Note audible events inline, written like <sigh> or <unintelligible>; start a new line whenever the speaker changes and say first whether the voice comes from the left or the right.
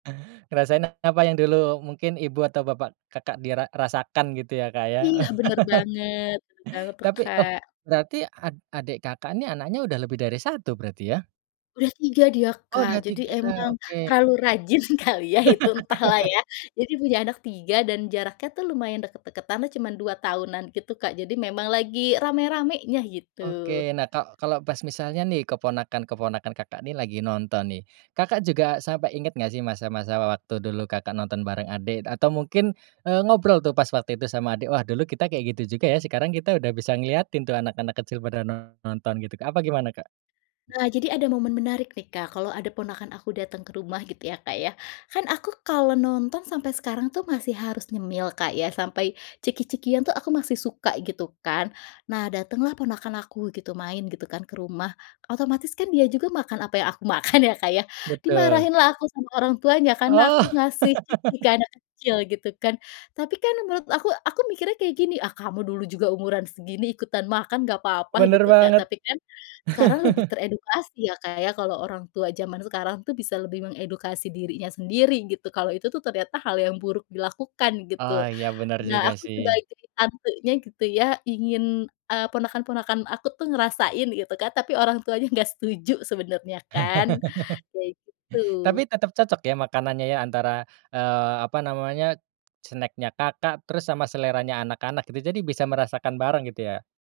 right: Ngerasain apa yang dulu mungkin ibu atau bapak Kakak dira rasakan gitu ya Kak ya?
left: Iya bener
right: <laughs>
left: banget <unintelligible> galau tuh
right: Tapi oh
left: Kak.
right: berarti ad adik Kakak ini anaknya udah lebih dari 1 berarti ya?
left: Udah 3 dia
right: Oh
left: Kak,
right: udah
left: jadi
right: 3
left: emang
right: oke.
left: terlalu rajin kali ya itu entahlah
right: <laughs>
left: ya jadi punya anak 3 dan jaraknya tuh lumayan deket-deketanlah cuma 2 tahunan gitu Kak jadi memang lagi rame-ramenya gitu.
right: Oke nah ka kalau pas misalnya nih keponakan-keponakan Kakak nih lagi nonton nih, Kakak juga sampai inget gak sih masa-masa waktu dulu Kakak nonton bareng adik atau mungkin, eee, ngobrol tuh pas waktu itu sama adik, "Wah dulu kita kayak gitu juga ya, sekarang kita udah bisa ngeliatin tuh anak-anak kecil pada nonton," gitu Kak apa gimana Kak?
left: Nah jadi ada momen menarik nih Kak, kalau ada ponakan aku datang ke rumah gitu ya Kak ya, kan aku kalau nonton sampai sekarang tuh masih harus nyemil Kak ya sampai ciki-cikian tuh aku masih suka gitu kan, nah datanglah ponakan aku gitu main gitu kan ke rumah, otomatis kan dia juga makan apa yang aku makan ya Kak ya,
right: Betul.
left: dimarahinlah aku sama orang tuanya karena aku
right: Oh.
left: ngasih ciki ke anak kecil
right: <laughs>
left: gitu kan, tapi kan menurut aku aku mikirnya kayak gini, ah, kamu dulu juga umuran segini ikutan makan nggak apa-apa
right: Bener
left: gitu Kak
right: banget.
left: tapi kan, sekarang lebih
right: <chuckles>
left: teredukasi ya Kak ya kalau orang tua jaman sekarang tuh bisa lebih mengedukasi dirinya sendiri gitu kalau itu tuh ternyata hal yang buruk dilakukan
right: Oh
left: gitu,
right: ya bener
left: nah
right: juga
left: aku
right: sih.
left: sebagai tantenya gitu ya ingin, eee, ponakan-ponakan aku tuh ngerasain gitu kan tapi orang tuanya nggak setuju sebenarnya kan
right: <laughs>
left: kayak gitu.
right: Tapi tetep cocok ya makanannya ya antara, eee, apa namanya, snacknya Kakak terus sama seleranya anak-anak gitu jadi bisa merasakan bareng gitu ya?